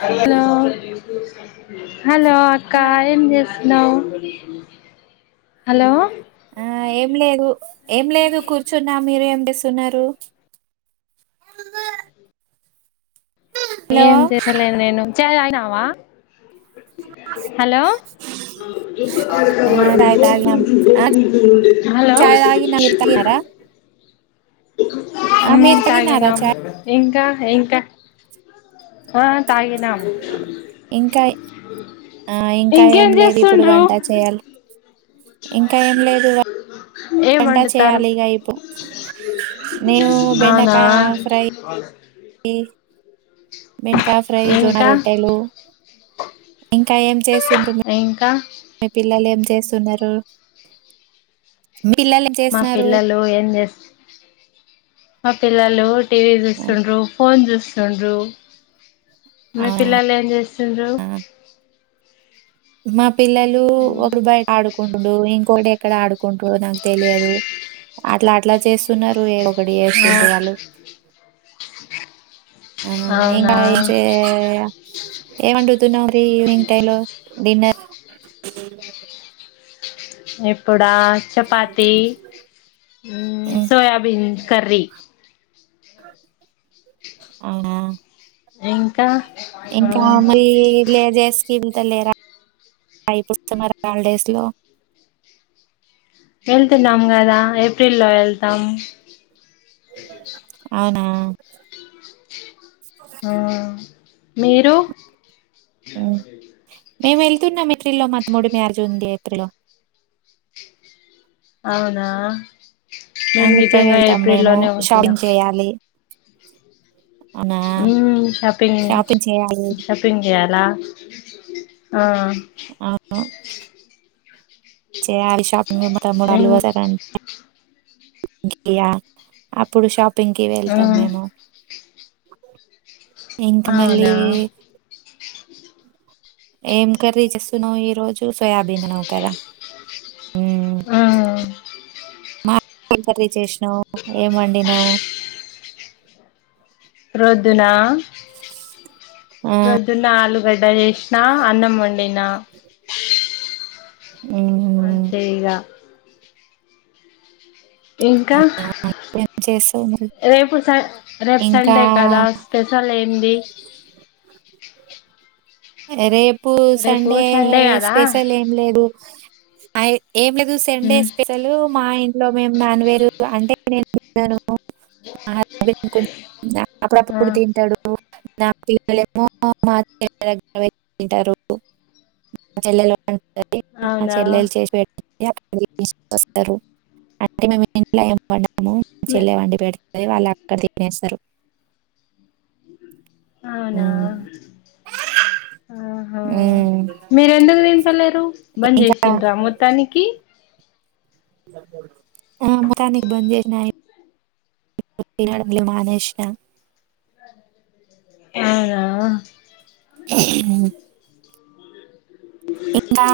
Hello hello అక్క ఏం జేస్తున్నావ్. హలో. ఆ ఏం లేదు, ఏం లేదు కూర్చున్నా, మీరు ఏం జేస్. సున్నారు ఏం చేసలేను నేను చాయ్ తాగినా వా హలో [unintelligible] ఆ చాయ్ తాగినం ఆ హలో చాయ్ తాగిన మీరు తాగినారా ఆ మీరు తాగినారా తాగినం చాయ్ ఇంకా ఇంకా. ఆ తాగినామ్. ఇంకై, ఆ ఇంకా ఏం లేదు, ఇప్పుడు చేస్తుండ్రు వంట చేయాల్. ఇంకా ఏం లేదు ఇగ, ఏం వంట వండుతారు చేయాలి ఇగా ఇప్, నేను అవునా బెండకాయ ఫ్రై. ఈ. బెండకాయ ఫ్రై, జోన ఇంకా రొట్టెలు. ఇంకా ఏం చేస్తుండ్రు మీర్. ఇంకా ఐ పిల్లలు ఎం చేస్తున్నారు పిల్లలు ఏం మా చేస్తున్నారు పిల్లలు ఏం చేస్ మా పిల్లలు టీవీ చూస్తండ్రు ఫోన్ చూస్ సొండ్రు మీ అవునా పిల్లలు ఏం చేస్తుండ్రు మా పిల్లలు ఒకరు బయట ఆడుకుండు ఇం గోడ ఎక్కడ ఆడుకుంట్రు నా తెలియదు అట్లా అట్లా చేస్తున్నారు ఏం ఓ ఆ పడిస్తుంట వాళ్ళు ఆ అవునా ఇంగా ఏమండుతున్నావు ఈవనింగ్ టై లో డిన్నర్ ఎ ప్పుడా చపాతి హ్మ్ సోయాబీన్ కర్రీ అవునా ఇంకా ఆ ఇంకా మరి లేజేస్త త లేరా పడు మ హాలిడేస్ లో వెళ్తున్నాం కదా ఏప్రిల్ లో వెళ్తాం అతే అవునా ఆ మీరు హ్మ్ మేము వెళ్తున్నాం ఏప్రి లో మా మూడు మార్టిజ్ ఉంది ఏప్రిలో అవునా మేము అందుకే గిటంగా వెళ్తాం ఏప్రిల్ మేము లోనే పోతున్నాం షాపింగ్ చేయాలి అవునా ఉమ్ షాపింగ్ షాపింగ్ చేయాలి ల ఆ అవును చేయాలి షాపింగ్ మ మూడుళ్లుు మ్మ్ వార అంట యా అప్పుడు షాపింగ్ పింకి ఆ వెళ్తాం మేము ఇంకా మళ్ళీ అవునా ఏం కర్రీ చేస్తున్నావ్ ఈ రోజు సోయాబీ దీనిని నూకరా ఆ మా ఏం కర్రీ చేస్ నువ్ ఏం వండినావ్ రోద్దునా ఆ! రోద్ద నాలు గడ్డ చేసినా అన్నం వండినా హ్మ్ అంతే ఇగా ఇంకా ఏం చేస్తావు మరి? రేపు స రేపు ఇంకా సండే కదా స్పెషల్ ఏ హింది అరే ఇప్పు రేపు సండే కదా స్పెషల్ ఏం లేదు అయి ఏం లేదు సండే ఉమ్ స్పెషాలు మా ఇంట్లో మేము నాన్న వేర్లు అంటే నేను తినను ఆ కొ ఆ అప్పుడప్పు తింటాడు నా పిల్లేమో మా చెల్ల దగ్గర పోయి తింటారు మా చెల్లలు అంటది మా అవునా చెల్లెలు చేసి పెట్ [unintelligible] ఎపుడు ఇష్ వస్తారు అంటే మేం ఇంకా ఏం పనా అమమ్మ చెల వండి పెడ్ రే వాళ్ళు అక్కడ తినేస్తరు అవునా ఆహా హ్మ్. మీర ఎందుకు తింటలేరు బంద్ ఇంకా చేసిండ్రా మొత్తానికి ఆ మొత్తానికి బంజేష్నా నేన్ ఎల్లడం ఇగ మానేష్నా అవునా అ ఇంకా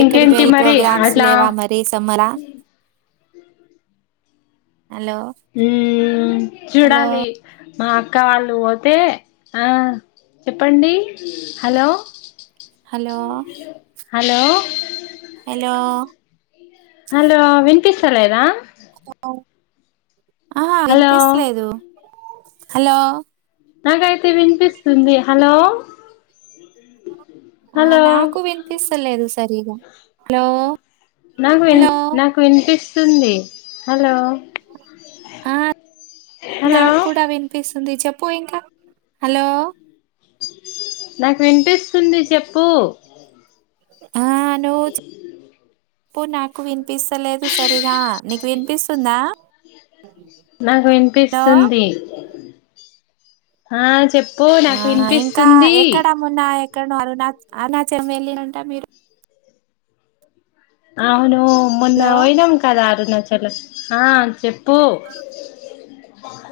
ఎక్కడికి వెళ్ళి మరి ప్రోగ్రామ్స్ అట్లా లేవా మరి సమ్మరా హలో హ్మ్ హలో చూడాలి మా అక్క వాళ్ళు పోతే ఆ చెప్పండి hello hello hello hello hello విన్ ఇస్తలేదా అ [unintelligible] ఆహా ఇంపిస్తలేదు హలో నాకైతే వినిపిస్తుంది హలో ఆ హలో నాకు వినిపిస్తలేదు సరిగా హలో హలో తుంది హలో ఆ హలో నాకు కూడా విన్ పిస్ ఉంది చెప్పు ఇంకా హలో నాకు వినిపిస్తుంది చెప్పు ఇంకా ఎందుకు [unintelligible] పో నాకువిన్ పిస్తలేదు సరిగా నీకు వినిపిస్ ఉందా నాకు వినిపిస్తుంది ఆచ్ చెప్పు నాకు వినిపిస్తుంది ఎక్కనో అరుణచ్ అరుణాచలం వెళ్లిరంట మీరు అవునూ హలో మోన్నవయినం కద అరుణ చెట్లక్ ఆ చెప్ పో ఆ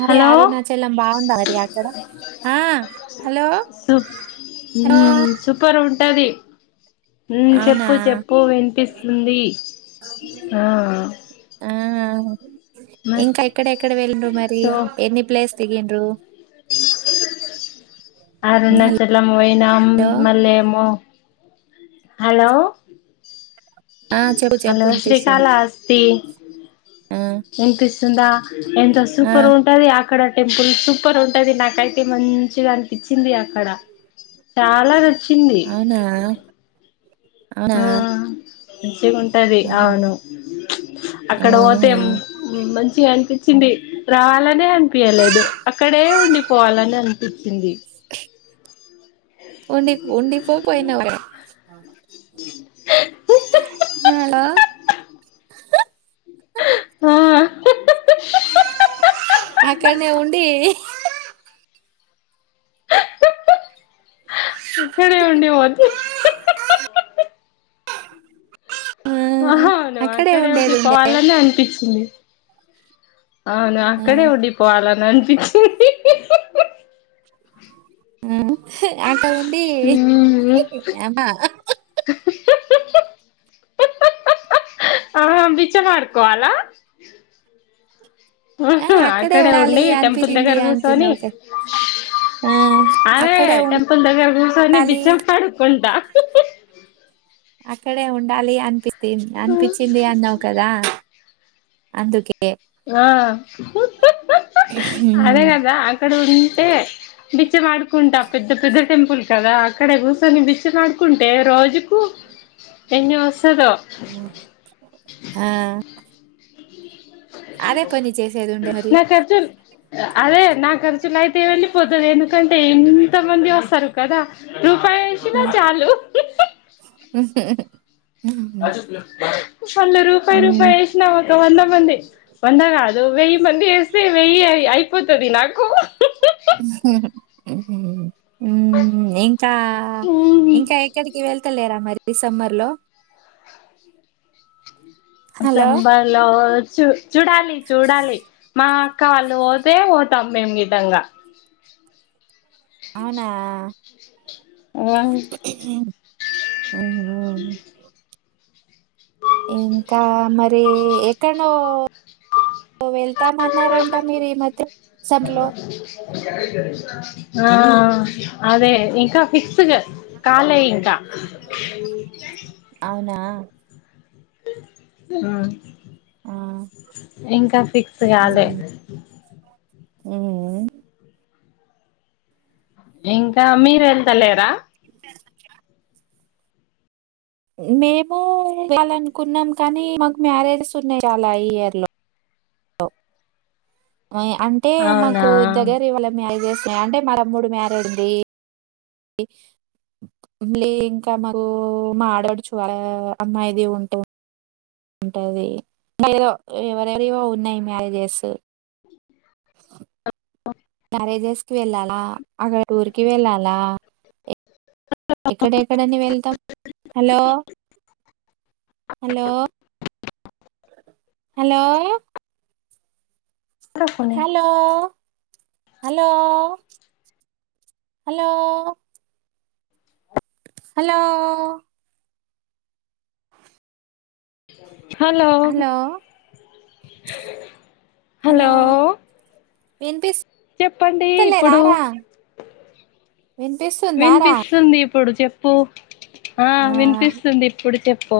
అరే అరుణచలం బాగుండదా మరి అక్కడ ఆ హలో సు హలో టది హుమ్ అవునా చెప్పు చెప్పు వినిపిస్తుంది ఆ అ మత్ ఇంకా ఎక్కడెక్కడ వెల్లిండ్రు మరి సో ఎన్ని ప్లేస్ దిగిండ్రు అరుణచలం పోయినాం హలో మళ్ళ ఏమో హలో ఆ చెప్పు చెప్పు హలో శ్రీకాళ వినిపిస్తుంది అస్తి ఆ ఇనిపిస్తుందా ఎంత ఆ సూపర్ ఉంటది అక్కడ టెంపుల్స్ సూపర్ ఉంటది నాకైతే మంచిగా అనిపించింది అక్కడ చాల నచ్చింది అవునా అవునా హా మంచిగా ఉంటది ఆహా. అవును అక్కడ ఆహా పోతే మంచిగా అనిపించింది రావాలనే అనిపీయలేదు అక్కడే ఉండి పోవాలని అనిపించింది ఉండి ఉండిపో పోయినవు హలో హ ఆ [unintelligible] అక్కడనే ఉండి ఇక్కడే ఉండి పోద్ది [unintelligible] ఆ అహా అవును అక్కడే ఉండేది ఉండి ఉండే పోవాలనే అనిపించింది అవున ఆ ఆక్కడే ఉండి పోవాల నాన్ [inaudible] ఉమ్ అక్కడ ఉండి అమా [unintelligible] ఆ బిచ్చ మాడుకోవాలా ఆ అక్కడే ఉండాలి ఉండి టెంపుల్ అనిపించింది దగ్గర కూర్చొని అంటున్నావు కదా ఆ అదే అక్కడే టెంపుల్ దగ్గర కూర్చొని ఉండాలి బిచ్చం అడుక్కుంటా అక్కడే ఉండాలి అనిపిస్ స్తి అనిపించింది అన్నావు కదా అందుకె గ అదే కదా అక్కడ ఉంటే బిచ్చిమాడుకుంట ఆ పెద్ద పెద్ద టెంపుల్ కదా అక్కడే కూర్చొని బిచ్చిమాడుకుంటే రోజుకు ఎన్ని వస్తదో ఆ అదే పని చేసేది ఉండే మరి నా కా ర్ అదే నా కర్చ్లై తే వేళ్ళి పోతది ఎందుకంటే ఏం ఎంత మంది వస్తారు కదా రూపాయి హ వేసినా చాలు ఊహు వాళ్ళు రూపాయి హ్మ్. రూపాయి వేసినా ఒక వంద మంది వంద కాద్ నువ్వె వంది ఎస్తే వెయ్యి ఆయ పొతది నాకు ఉహు మ్మ్ ఉమ ఇంకా ఇంక ఎక్కడికి క్కర్లేరా మరి డిసెంబర్లో హలో! సెంబర్ లో చూ చూడాలి చూడాలి మా కాల్లు పోతే ఓటమ్మేమ్ విధంగా అవునా ఉం అవునా ఇంకా మరి ఎక్కన్నో వెళ్తా మాన్ న్నారంట మీరి మధ్య సబ్లో ఆ అదే ఇంకా ఫిక్స్ కాలే ఇంకా [inaudible] అవునా? ఆ ఆ! ఇంకా ఫిక్స్ కాలే ఉం ఉమ్ ఇంకా మీరు వెళ్తలేరా తీసుకొచ్చిలా మేము ఇవాలనుకున్నాం కానీ మాకు మ్యారేజెస్ ఉన్నాయి చాలా ఈ ఇయర్ లో లో అంటే అవునా మాకు దగ్గర ఇవ్వళ మీ ఐ చెస్ అంటే మర మూడు మ్యారేజ్ది ీ ఇంకా మాకు మా ఆడపడు వాళ్ళ అమ్మాయిది ఉంటే ఉంటది ఏో ఎవరెవరియో ఉన్నాయి మ్యారేజెస్ మ్యారేజెస్ కి వెళ్ళాలా అక్కడ టూర్ కి వెళ్ళాలా ఎక్కడెక్కడని వెళ్తాం హలో హలో హలో పోనీ hello hello hello hello hello hello వినిపిస్ చెప్పండి ఇప్పుడు వినిపిస్తుందారా వినిపిస్తుంది ఇప్పుడు చెప్ప ప్పు ఆ వినిపిస్తుంది ఇప్పుడు చెప్ పో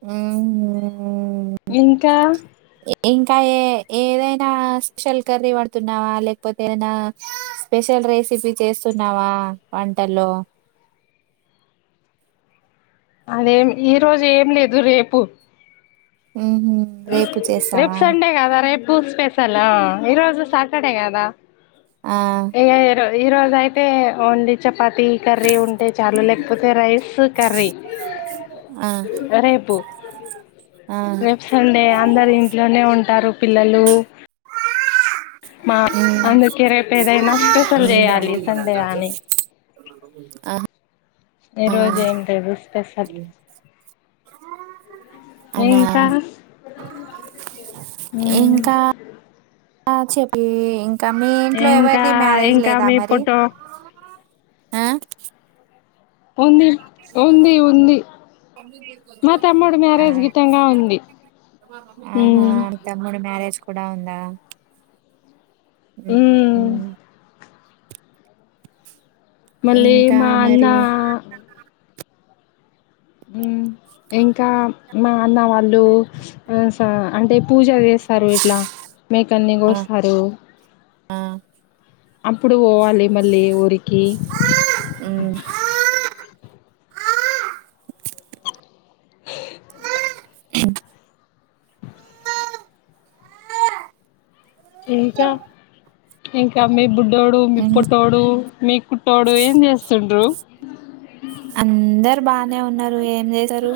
ఆ ఇంకా ఇంకా ఏ ఏదైనా స్పెషల్ కర్రీ వండుతున్నావా లేకపోతే ఏదైనా స్పెషల్ రెసిపీ చేస్తున్నావా వంటల్లో అదేం ఈ రోజు ఏం లేదు రేపు హుహు. రేపు రేపు చేస్తావా? సండే కదా రేపు స్పేస్ ల ఈరోజు సాటర్డే కదా ఆ! ఏరు ఈ రోజ అయితే ఓన్లీ చె చపాతి కర్రీ ఉంటే చాలు లేకపోతే రైస్ కర్రీ ఆ! రేపు ఆ! రేపు అందరు ఇంట్లోనే ఉంటారు పిల్లలు మా హ్మ్. అందుకే రేపు ఏదైనా స్పెషల్ చేయాలి సండే అని హ్మ్. ఆహా! ఈరోజు ఏం తెదు స్పెషల్ అవునా! ఇంకా ఆ చెప్పి ఇం ఇకా మీ ఇంట్లో ఇంకా ఎవరిది మ్యారేజ్ ఇంకా లేదా మీ మరి ఫోటో ఆ ఉంది ఉంది ఉంది మా తమ్ముడు మ్యారేజ్ గిట్టంగా ఉంది ఆహా ఉమ్ తమ్ముడు మ్యరేజ్ కూడా ఉందా అ ఉమ్ మళ్ళీ ఇంకా మా అన్న మరి ఇంకా మా అన్న వాళ్ళు అంటే పూజ వస్తారు ఇట్లా మేకల్ని ఆ కోస్తారు ఆ అప్పుడు పోవాలి మళ్ళీ ఊరికి ఉమ్, [inaudible] అ ఇంకా ఇంకా మీ బుడ్ ట్టోడు మీ పొట్టొడు మీకు తోడు ఏం చేస్తుండ్రు అందరు బానే ఉన్నారు ఏం చేశారు